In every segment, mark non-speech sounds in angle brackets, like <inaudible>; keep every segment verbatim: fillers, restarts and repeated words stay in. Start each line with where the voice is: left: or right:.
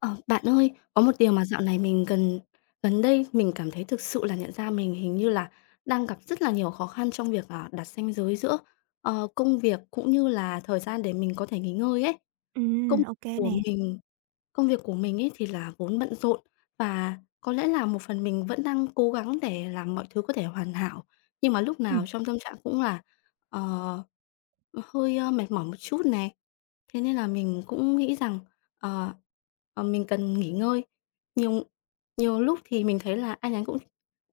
left: Ờ, Bạn ơi, có một điều mà dạo này mình gần gần đây mình cảm thấy thực sự là nhận ra mình hình như là đang gặp rất là nhiều khó khăn trong việc, à, đặt ranh giới giữa, ờ, công việc cũng như là thời gian để mình có thể nghỉ ngơi ấy. Công
right: Ừm, ok
left: của
right: nè.
left: mình Công việc của mình ấy thì là vốn bận rộn, và có lẽ là một phần mình vẫn đang cố gắng để làm mọi thứ có thể hoàn hảo, nhưng mà lúc nào
right: Ừm,
left: trong tâm trạng cũng là ờ, hơi, ơ, mệt mỏi một chút này. Thế nên là mình cũng nghĩ rằng, ờ, ờ, mình cần nghỉ ngơi. Nhiều nhiều lúc thì mình thấy là ai nhắn cũng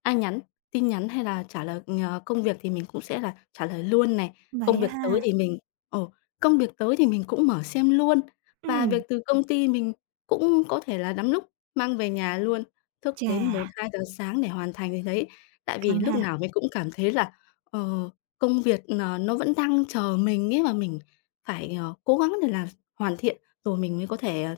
left: ai nhắn, tin nhắn hay là trả lời ờ, công việc thì mình cũng sẽ là trả lời luôn này. công
right: Vậy á
left: việc tới
right: ha.
left: thì mình ồ Công việc tới thì mình cũng mở xem luôn. Và
right: Ừm,
left: việc từ công ty mình cũng có thể là lắm lúc mang về nhà luôn, thức đến
right: chà,
left: một hai giờ sáng để hoàn thành cái đấy. Tại vì
right: Căng
left: lúc
right: ha.
left: nào mình cũng cảm thấy là ờ, công việc ờ, nó vẫn đang chờ mình ấy, và mình phải ờ, cố gắng để làm hoàn thiện rồi mình mới có thể ờ,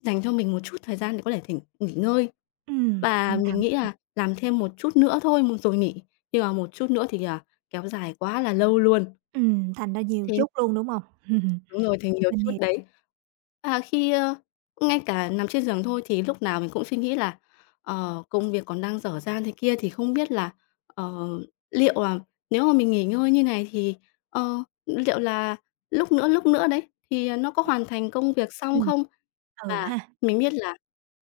left: dành cho mình một chút thời gian để có thể thỉnh nghỉ ngơi.
right: Ừm,
left: Và
right: căng
left: mình
right: thẳng.
left: nghĩ là làm thêm một chút nữa thôi, một rồi nghỉ, nhưng mà một chút nữa thì, à, kéo dài quá là lâu luôn.
right: Ừm, thành ra nhiều
left: Thế
right: chút luôn, đúng hông? <laughs>
left: Đúng rồi, thì nhiều
right: Mình
left: chút
right: hiểu.
left: đấy. À, khi, ơ Ngay cả nằm trên giường thôi thì lúc nào mình cũng suy nghĩ là ờ, công việc còn đang dở dang thế kia thì không biết là ờ, liệu là nếu mà mình nghỉ ngơi như này thì ờ, liệu là lúc nữa, lúc nữa đấy, thì, à, nó có hoàn thành công việc xong
right: Ừm,
left: không?
right: ừ
left: Và
right: ha,
left: mình biết là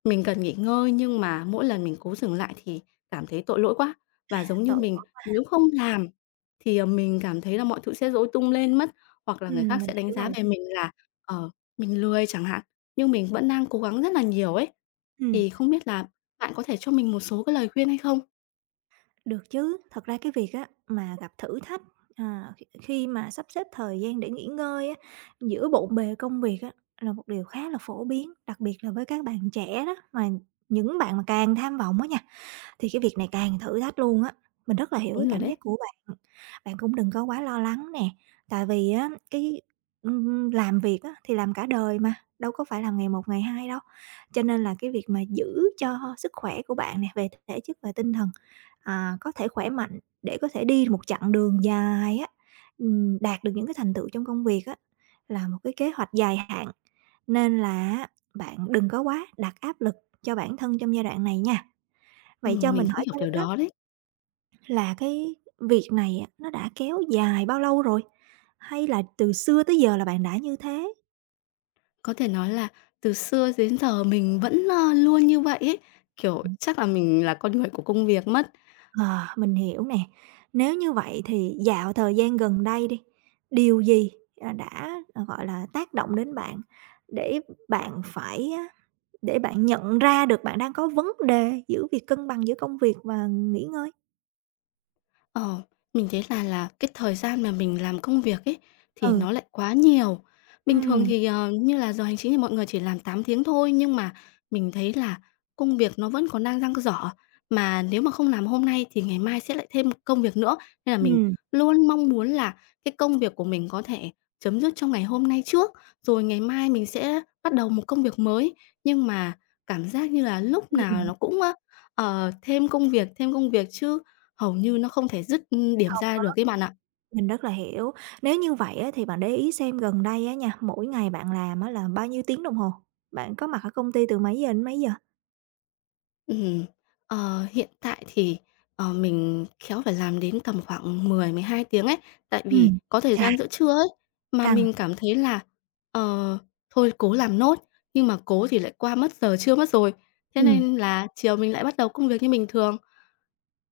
left: mình cần nghỉ ngơi, nhưng mà mỗi lần mình cố dừng lại thì cảm thấy tội lỗi quá, và giống như
right: Tội
left: mình
right: lỗi.
left: nếu không làm thì ờ, mình cảm thấy là mọi thứ sẽ rối tung lên mất. Hoặc là người
right: Ừm,
left: khác
right: mình
left: sẽ đánh
right: hiểu
left: giá
right: rồi.
left: về mình là ờ, mình lười chẳng hạn, nhưng mình vẫn đang cố gắng rất là nhiều ấy.
right: Ừm,
left: Thì không biết là bạn có thể cho mình một số cái lời khuyên hay không?
right: Được chứ. Thật ra cái việc á mà gặp thử thách, à, khi khi mà sắp xếp thời gian để nghỉ ngơi á, giữa bộn bề công việc á, là một điều khá là phổ biến, đặc biệt là với các bạn trẻ đó, mà những bạn mà càng tham vọng á nha. Thì cái việc này càng thử thách luôn á, mình rất là hiểu cái
left: Đúng rồi
right: cảm
left: đấy.
right: giác của bạn. Bạn cũng đừng có quá lo lắng nè, tại vì á cái, ừm, làm việc á thì làm cả đời mà, đâu có phải làm ngày một ngày hai đâu. Cho nên là cái việc mà giữ cho sức khỏe của bạn nè, về thể chất và tinh thần, à, có thể khỏe mạnh để có thể đi một chặng đường dài á, ừm, đạt được những cái thành tựu trong công việc á, là một cái kế hoạch dài hạn. Nên là bạn đừng có quá đặt áp lực cho bản thân trong giai đoạn này nha. Vậy cho
left: Ừm, mình
right: mình
left: cũng
right: hỏi
left: hiểu
right: thêm
left: điều
right: đó
left: đó đấy.
right: là cái việc này á, nó đã kéo dài bao lâu rồi? Hay là từ xưa tới giờ là bạn đã như thế?
left: Có thể nói là từ xưa đến giờ mình vẫn ơ, luôn như vậy ấy, kiểu, chắc là mình là con người của công việc mất.
right: Ờ, mình hiểu nè. Nếu như vậy thì dạo thời gian gần đây đi, điều gì, à, đã, ờ, gọi là, tác động đến bạn để bạn phải á, để bạn nhận ra được bạn đang có vấn đề giữa việc cân bằng giữa công việc và nghỉ ngơi?
left: Ờ, mình thấy là là cái thời gian mà mình làm công việc ấy thì
right: Ừ,
left: nó lại quá nhiều.
right: ừ
left: Bình thường thì ờ, như là giờ hành chính thì mọi người chỉ làm tám tiếng thôi, nhưng mà mình thấy là công việc nó vẫn còn đang dang dở, mà nếu mà không làm hôm nay thì ngày mai sẽ lại thêm công việc nữa. Nên là mình
right: ừ
left: luôn mong muốn là cái công việc của mình có thể chấm dứt trong ngày hôm nay trước, rồi ngày mai mình sẽ bắt đầu một công việc mới. Nhưng mà cảm giác như là lúc nào
right: ừm.
left: nó cũng ơ, ờ, thêm công việc, thêm công việc chứ. Hầu như nó không thể dứt, điểm ra được ấy bạn ạ.
right: Mình rất là hiểu. Nếu như vậy á, thì bạn để ý xem gần đây á nha, mỗi ngày bạn làm á là bao nhiêu tiếng đồng hồ? Bạn có mặt ở công ty từ mấy giờ đến mấy giờ?
left: Ừm, ờ, Hiện tại thì ờ, mình khéo phải làm đến tầm khoảng mười mười hai tiếng ấy, tại vì
right: Ừm,
left: có thời
right: chà,
left: gian giữa trưa ấy, mà
right: Căng.
left: mình cảm thấy là ờ, thôi cố làm nốt, nhưng mà cố thì lại qua mất giờ trưa mất rồi. Thế
right: Ừm,
left: nên là chiều mình lại bắt đầu công việc như bình thường,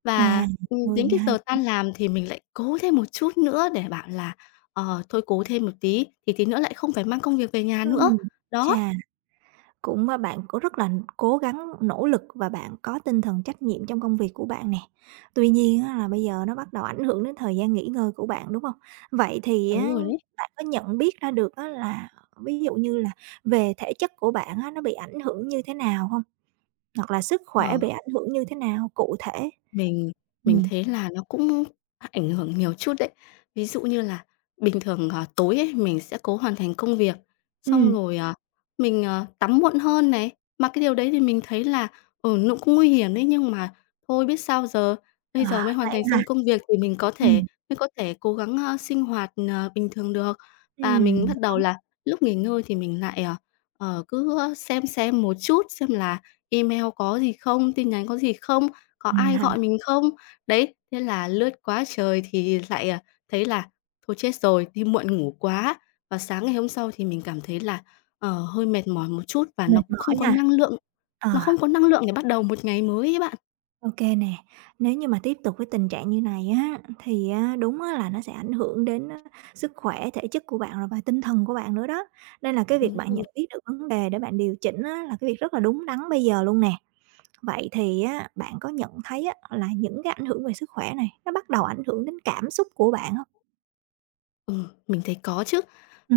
left: và
right: à,
left: ừm,
right: mười,
left: đến cái
right: mười hai
left: giờ tan
right: tiếng.
left: làm thì mình lại cố thêm một chút nữa để bảo là ờ, thôi cố thêm một tí thì tí nữa lại không phải mang công việc về nhà nữa.
right: Ừm,
left: Đó,
right: chà, cũng, a, Bạn cũng rất là cố gắng, nỗ lực và bạn có tinh thần trách nhiệm trong công việc của bạn nè. Tuy nhiên á là bây giờ nó bắt đầu ảnh hưởng đến thời gian nghỉ ngơi của bạn, đúng không? Vậy thì
left: đúng
right: á,
left: rồi đấy.
right: bạn có nhận biết ra được á là ví dụ như là về thể chất của bạn á, nó bị ảnh hưởng như thế nào không? Hoặc là sức
left: Ờ.
right: khỏe bị ảnh hưởng như thế nào cụ thể?
left: Mình mình
right: Ừm.
left: thấy là nó cũng ảnh hưởng nhiều chút đấy. Ví dụ như là bình thường ờ, tối ấy, mình sẽ cố hoàn thành công việc, xong
right: Ừm,
left: rồi ờ, mình, ờ, tắm muộn hơn này. Mà cái điều đấy thì mình thấy là ừ, nó cũng nguy hiểm đấy, nhưng mà thôi biết sao giờ, bây giờ mới
right: Ờ.
left: hoàn
right: Vậy
left: thành
right: ha.
left: xong công việc thì mình có thể
right: Ừm.
left: mới có thể cố gắng ơ, sinh hoạt ờ, bình thường được. Và
right: Ừm,
left: mình bắt đầu
right: Đúng.
left: là lúc nghỉ ngơi thì mình lại ờ, ờ, cứ xem xem một chút xem là email có gì không, tin nhắn có gì không, có
right: ừm
left: ai
right: ha,
left: gọi mình không? Đấy, thế là lướt quá trời thì lại, à, thấy là thôi chết rồi, đi muộn ngủ quá. Và sáng ngày hôm sau thì mình cảm thấy là ờ, hơi mệt mỏi một chút, và nó
right: Mệt
left: cũng không
right: mỏi
left: có
right: ha.
left: năng lượng,
right: Ờ,
left: nó không có năng lượng để bắt đầu một ngày mới ấy bạn.
right: Ô kê nè, nếu như mà tiếp tục với tình trạng như này á, thì á, đúng á là nó sẽ ảnh hưởng đến á sức khỏe, thể chất của bạn rồi và tinh thần của bạn nữa đó. Nên là cái việc
left: Đúng
right: bạn
left: rồi.
right: nhận biết được vấn đề để bạn điều chỉnh á là cái việc rất là đúng đắn bây giờ luôn nè. Vậy thì á, bạn có nhận thấy á là những cái ảnh hưởng về sức khỏe này, nó bắt đầu ảnh hưởng đến cảm xúc của bạn hông?
left: Ừ, mình thấy có chứ.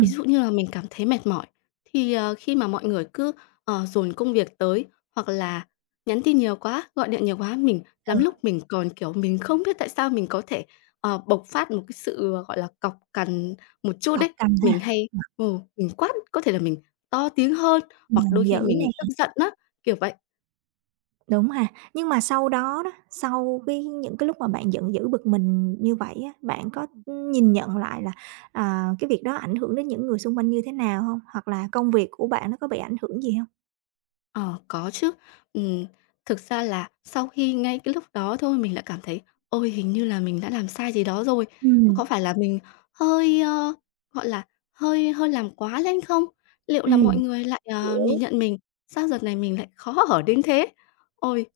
left: Ví dụ như là mình cảm thấy mệt mỏi, thì ờ, khi mà mọi người cứ ờ, dồn công việc tới, hoặc là nhắn tin nhiều quá, gọi điện nhiều quá, mình lắm lúc
right: ừ,
left: mình còn, kiểu, mình không biết tại sao mình có thể ờ, bộc phát một cái sự ờ, gọi là cọc cằn một chút
right: Cọc
left: đấy.
right: cành ha.
left: Mình hay ừ, mình quát, có thể là mình to tiếng hơn, hoặc
right: Giận
left: đôi khi
right: dữ
left: mình
right: nè,
left: tức giận á, kiểu vậy.
right: đúng ha. Nhưng mà sau đó đó, sau cái những cái lúc mà bạn giận dữ, bực mình như vậy á, bạn có, nhìn nhận lại là, à, cái việc đó ảnh hưởng đến những người xung quanh như thế nào hông? Hoặc là công việc của bạn nó có bị ảnh hưởng gì hông?
left: Ờ, có chứ. Ừm, thực ra là sau khi ngay cái lúc đó thôi mình đã cảm thấy: "Ôi, hình như là mình đã làm sai gì đó rồi.
right: Ừm,
left: Có phải là mình hơi ơ, gọi là hơi hơi làm quá lên không? Liệu là mọi
right: ừm,
left: người lại ờ, nhìn
right: Hiểu.
left: nhận mình, sao giờ này mình lại khó ở đến thế?" Ôi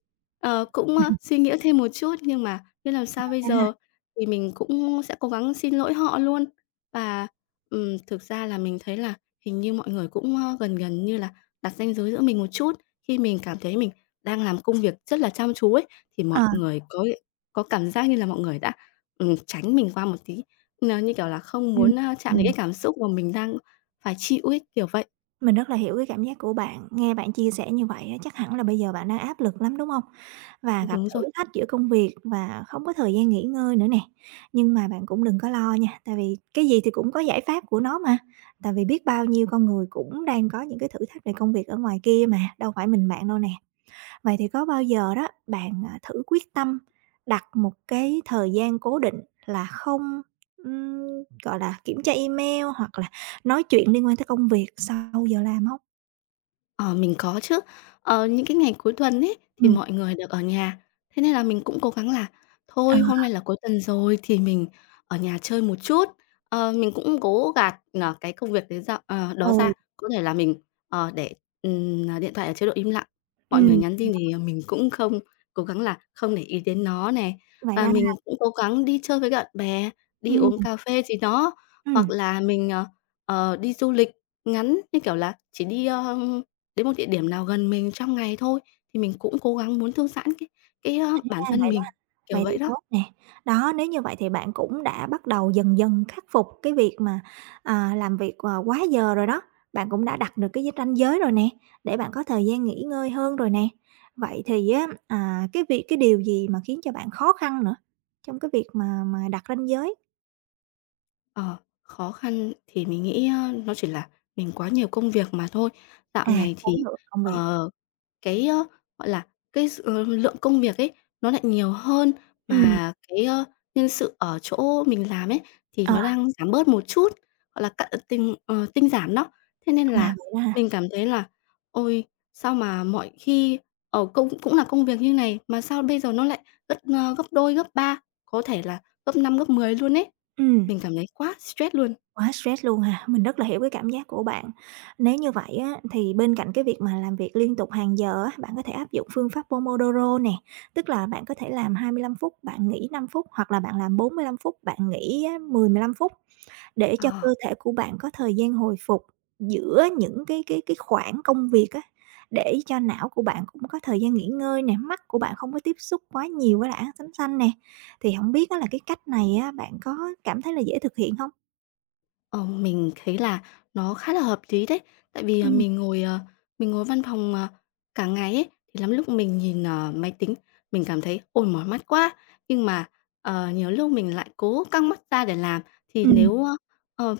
left: ờ, cũng ơ,
right: <laughs>
left: suy nghĩ thêm một chút, nhưng mà biết làm
right: Vậy
left: sao bây
right: đó ha.
left: giờ, thì mình cũng sẽ cố gắng xin lỗi họ luôn. Và ừm, thực ra là mình thấy là hình như mọi người cũng ơ, gần gần như là đặt ranh giới giữa mình một chút. Khi mình cảm thấy mình đang làm công việc rất là chăm chú ấy, thì
right: Ờ,
left: mọi người có có cảm giác như là mọi người đã ừm, tránh mình qua một tí, n như kiểu là không
right: ừm,
left: muốn a, chạm đến cái
right: ừm.
left: cảm xúc mà mình đang phải chịu ấy, kiểu vậy.
right: Mình rất là hiểu cái cảm giác của bạn, nghe bạn chia sẻ như vậy á, chắc hẳn là bây giờ bạn đang áp lực lắm, đúng không? Và gặp
left: Đúng rồi.
right: thử thách giữa công việc và không có thời gian nghỉ ngơi nữa nè. Nhưng mà bạn cũng đừng có lo nha, tại vì cái gì thì cũng có giải pháp của nó mà, tại vì biết bao nhiêu con người cũng đang có những cái thử thách về công việc ở ngoài kia mà, đâu phải mình bạn đâu nè. Vậy thì có bao giờ đó bạn, à, thử quyết tâm đặt một cái thời gian cố định là không, ừm, gọi là, kiểm tra email hoặc là nói chuyện liên quan tới công việc sau giờ làm không?
left: Ờ, mình có chứ. Ờ, những cái ngày cuối tuần ấy thì
right: Ừm,
left: mọi người được ở nhà, thế nên là mình cũng cố gắng là
right: ờ,
left: thôi hôm nay là cuối tuần rồi thì mình ở nhà chơi một chút. Ờ, mình cũng cố gạt ờ, cái công việc đấy ra ờ, đó ra,
right: ừ,
left: có thể là mình ờ, để ừm, à, điện thoại ở chế độ im lặng, mọi người
right: ừm,
left: nhắn tin thì mình cũng không, cố gắng là không để ý đến nó này.
right: vậy
left: Và
right: ra
left: mình cũng cố gắng đi chơi với bạn bè, đi
right: ừm,
left: uống cà phê gì đó, hoặc
right: ừm,
left: là mình ờ, ờ, đi du lịch ngắn, như kiểu là chỉ đi ơ đến một địa điểm nào gần mình trong ngày thôi, thì mình cũng cố gắng muốn thư giãn cái cái, a, bản
right: Ra
left: thân
right: vậy.
left: mình, kiểu
right: Vậy thì
left: vậy đó.
right: tốt nè. Đó, nếu như vậy thì bạn cũng đã bắt đầu dần dần khắc phục cái việc mà, à, làm việc, ờ, quá giờ rồi đó, bạn cũng đã đặt được cái ranh giới rồi nè, để bạn có thời gian nghỉ ngơi hơn rồi nè. Vậy thì á, à, cái việc cái điều gì mà khiến cho bạn khó khăn nữa trong cái việc mà mà đặt ranh giới?
left: Ờ, khó khăn thì mình nghĩ, a, nó chỉ là mình quá nhiều công việc mà thôi. Dạo
right: À,
left: này
right: Khối
left: thì
right: lượng công việc.
left: ờ cái ơ, gọi là cái sự ờ, lượng công việc ấy, nó lại nhiều hơn,
right: Ừm,
left: mà cái ơ, nhân sự ở chỗ mình làm ấy thì
right: ờ,
left: nó đang giảm bớt một chút, gọi là cạn tình ờ, tinh giảm đó. Thế nên
right: là
left: là
right: vậy đó ha?
left: mình cảm thấy là: "Ôi, sao mà mọi khi ờ, công cũng là công việc như này, mà sao bây giờ nó lại gấp, ơ, gấp đôi, gấp ba, có thể là gấp năm gấp mười luôn ấy."
right: Ừm.
left: Mình cảm thấy quá stress luôn.
right: Quá stress luôn ha, mình rất là hiểu cái cảm giác của bạn. Nếu như vậy á, thì bên cạnh cái việc mà làm việc liên tục hàng giờ á, bạn có thể áp dụng phương pháp Pomodoro nè, tức là bạn có thể làm hai mươi lăm phút, bạn nghỉ năm phút hoặc là bạn làm bốn lăm phút, bạn nghỉ á, mười, mười lăm phút để cho
left: Ờ.
right: cơ thể của bạn có thời gian hồi phục giữa những cái cái cái khoảng công việc á, để cho não của bạn cũng có thời gian nghỉ ngơi nè, mắt của bạn không có tiếp xúc quá nhiều với lại ánh sáng xanh nè. Thì không biết á là cái cách này á, bạn có cảm thấy là dễ thực hiện không?
left: Ờ, mình thấy là nó khá là hợp lý đấy, tại vì ờ,
right: Ừm,
left: mình ngồi, ờ, mình ngồi văn phòng ờ, cả ngày ấy, thì lắm lúc mình nhìn ờ, máy tính, mình cảm thấy: "Ôi, mỏi mắt quá!" Nhưng mà ờ, nhiều lúc mình lại cố căng mắt ra để làm, thì
right: ừm.
left: nếu ờ,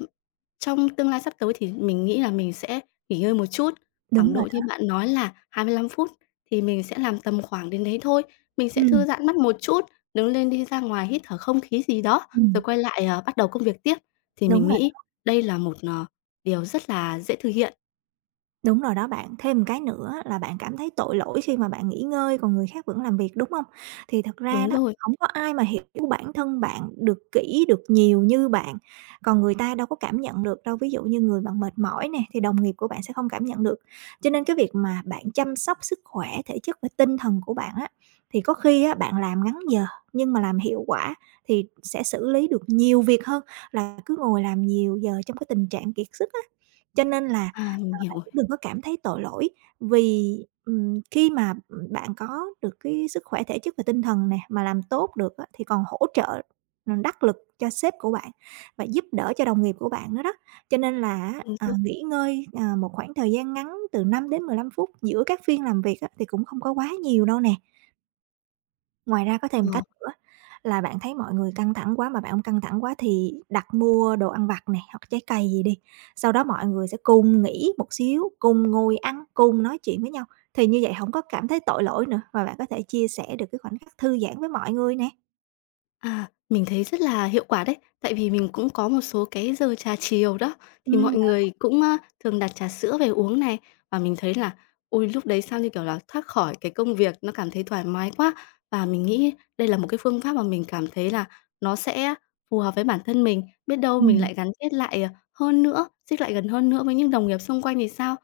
left: trong tương lai sắp tới thì mình nghĩ là mình sẽ nghỉ ngơi một chút, khoảng
right: Đúng rồi
left: độ như
right: đó.
left: bạn nói là hai mươi lăm phút thì mình sẽ làm tầm khoảng đến đấy thôi. Mình sẽ
right: Ừm,
left: thư giãn mắt một chút, đứng lên đi ra ngoài hít thở không khí gì đó, rồi
right: ừm,
left: quay lại ờ, bắt đầu công việc tiếp. Thì mình
right: Đúng.
left: nghĩ đây là một ờ, điều rất là dễ thực hiện.
right: Đúng rồi đó bạn. Thêm một cái nữa là bạn cảm thấy tội lỗi khi mà bạn nghỉ ngơi còn người khác vẫn làm việc, đúng không? Thì thật ra
left: Đúng
right: đó,
left: rồi,
right: không có ai mà hiểu bản thân bạn được kỹ, được nhiều như bạn, còn người ta đâu có cảm nhận được đâu. Ví dụ như người bạn mệt mỏi nè, thì đồng nghiệp của bạn sẽ không cảm nhận được. Cho nên cái việc mà bạn chăm sóc sức khỏe, thể chất và tinh thần của bạn á, thì có khi á bạn làm ngắn giờ nhưng mà làm hiệu quả thì sẽ xử lý được nhiều việc hơn là cứ ngồi làm nhiều giờ trong cái tình trạng kiệt sức á. Cho nên là
left: à, mình hiểu rồi,
right: đừng có cảm thấy tội lỗi, vì, ừm, khi mà, bạn có được cái sức khỏe thể chất và tinh thần nè, mà làm tốt được á, thì còn hỗ trợ, ờ, đắc lực cho sếp của bạn và giúp đỡ cho đồng nghiệp của bạn nữa đó. Cho nên là á,
left: đúng
right: à,
left: rồi,
right: nghỉ ngơi, à, một khoảng thời gian ngắn từ năm đến mười lăm phút giữa các phiên làm việc á, thì cũng không có quá nhiều đâu nè. Ngoài ra có thêm
left: ờ,
right: cách nữa là bạn thấy mọi người căng thẳng quá mà bạn không căng thẳng quá thì đặt mua đồ ăn vặt này hoặc trái cây gì đi, sau đó mọi người sẽ cùng nghỉ một xíu, cùng ngồi ăn, cùng nói chuyện với nhau, thì như vậy không có cảm thấy tội lỗi nữa, và bạn có thể chia sẻ được cái khoảnh khắc thư giãn với mọi người nè.
left: à, mình thấy rất là hiệu quả đấy. Tại vì mình cũng có một số cái giờ trà chiều đó, thì mọi
right: Ừm.
left: người cũng a, thường đặt trà sữa về uống này, và mình thấy là ôi, lúc đấy sao, như kiểu là thoát khỏi cái công việc, nó cảm thấy thoải mái quá. Và mình nghĩ đây là một cái phương pháp mà mình cảm thấy là nó sẽ phù hợp với bản thân mình, biết đâu mình
right: Ừm,
left: lại gắn kết lại ờ, hơn nữa, xích lại gần hơn nữa với những đồng nghiệp xung quanh thì sao?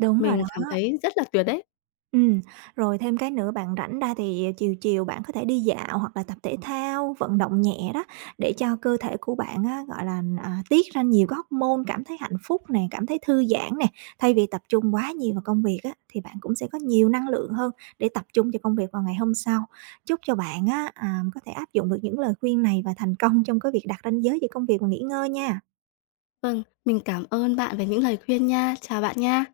right: Đúng rồi
left: Mình cảm
right: đó.
left: thấy rất là tuyệt đấy.
right: Ừm, Rồi thêm cái nữa bạn rảnh ra thì chiều chiều bạn có thể đi dạo hoặc là tập thể thao, vận động nhẹ đó, để cho cơ thể của bạn á, gọi là, à, tiết ra nhiều cái hormone cảm thấy hạnh phúc nè, cảm thấy thư giãn nè. Thay vì tập trung quá nhiều vào công việc á, thì bạn cũng sẽ có nhiều năng lượng hơn để tập trung cho công việc vào ngày hôm sau. Chúc cho bạn á, à, có thể áp dụng được những lời khuyên này và thành công trong cái việc đặt ranh giới giữa công việc và nghỉ ngơi nha.
left: Vâng, mình cảm ơn bạn về những lời khuyên nha. Chào bạn nha.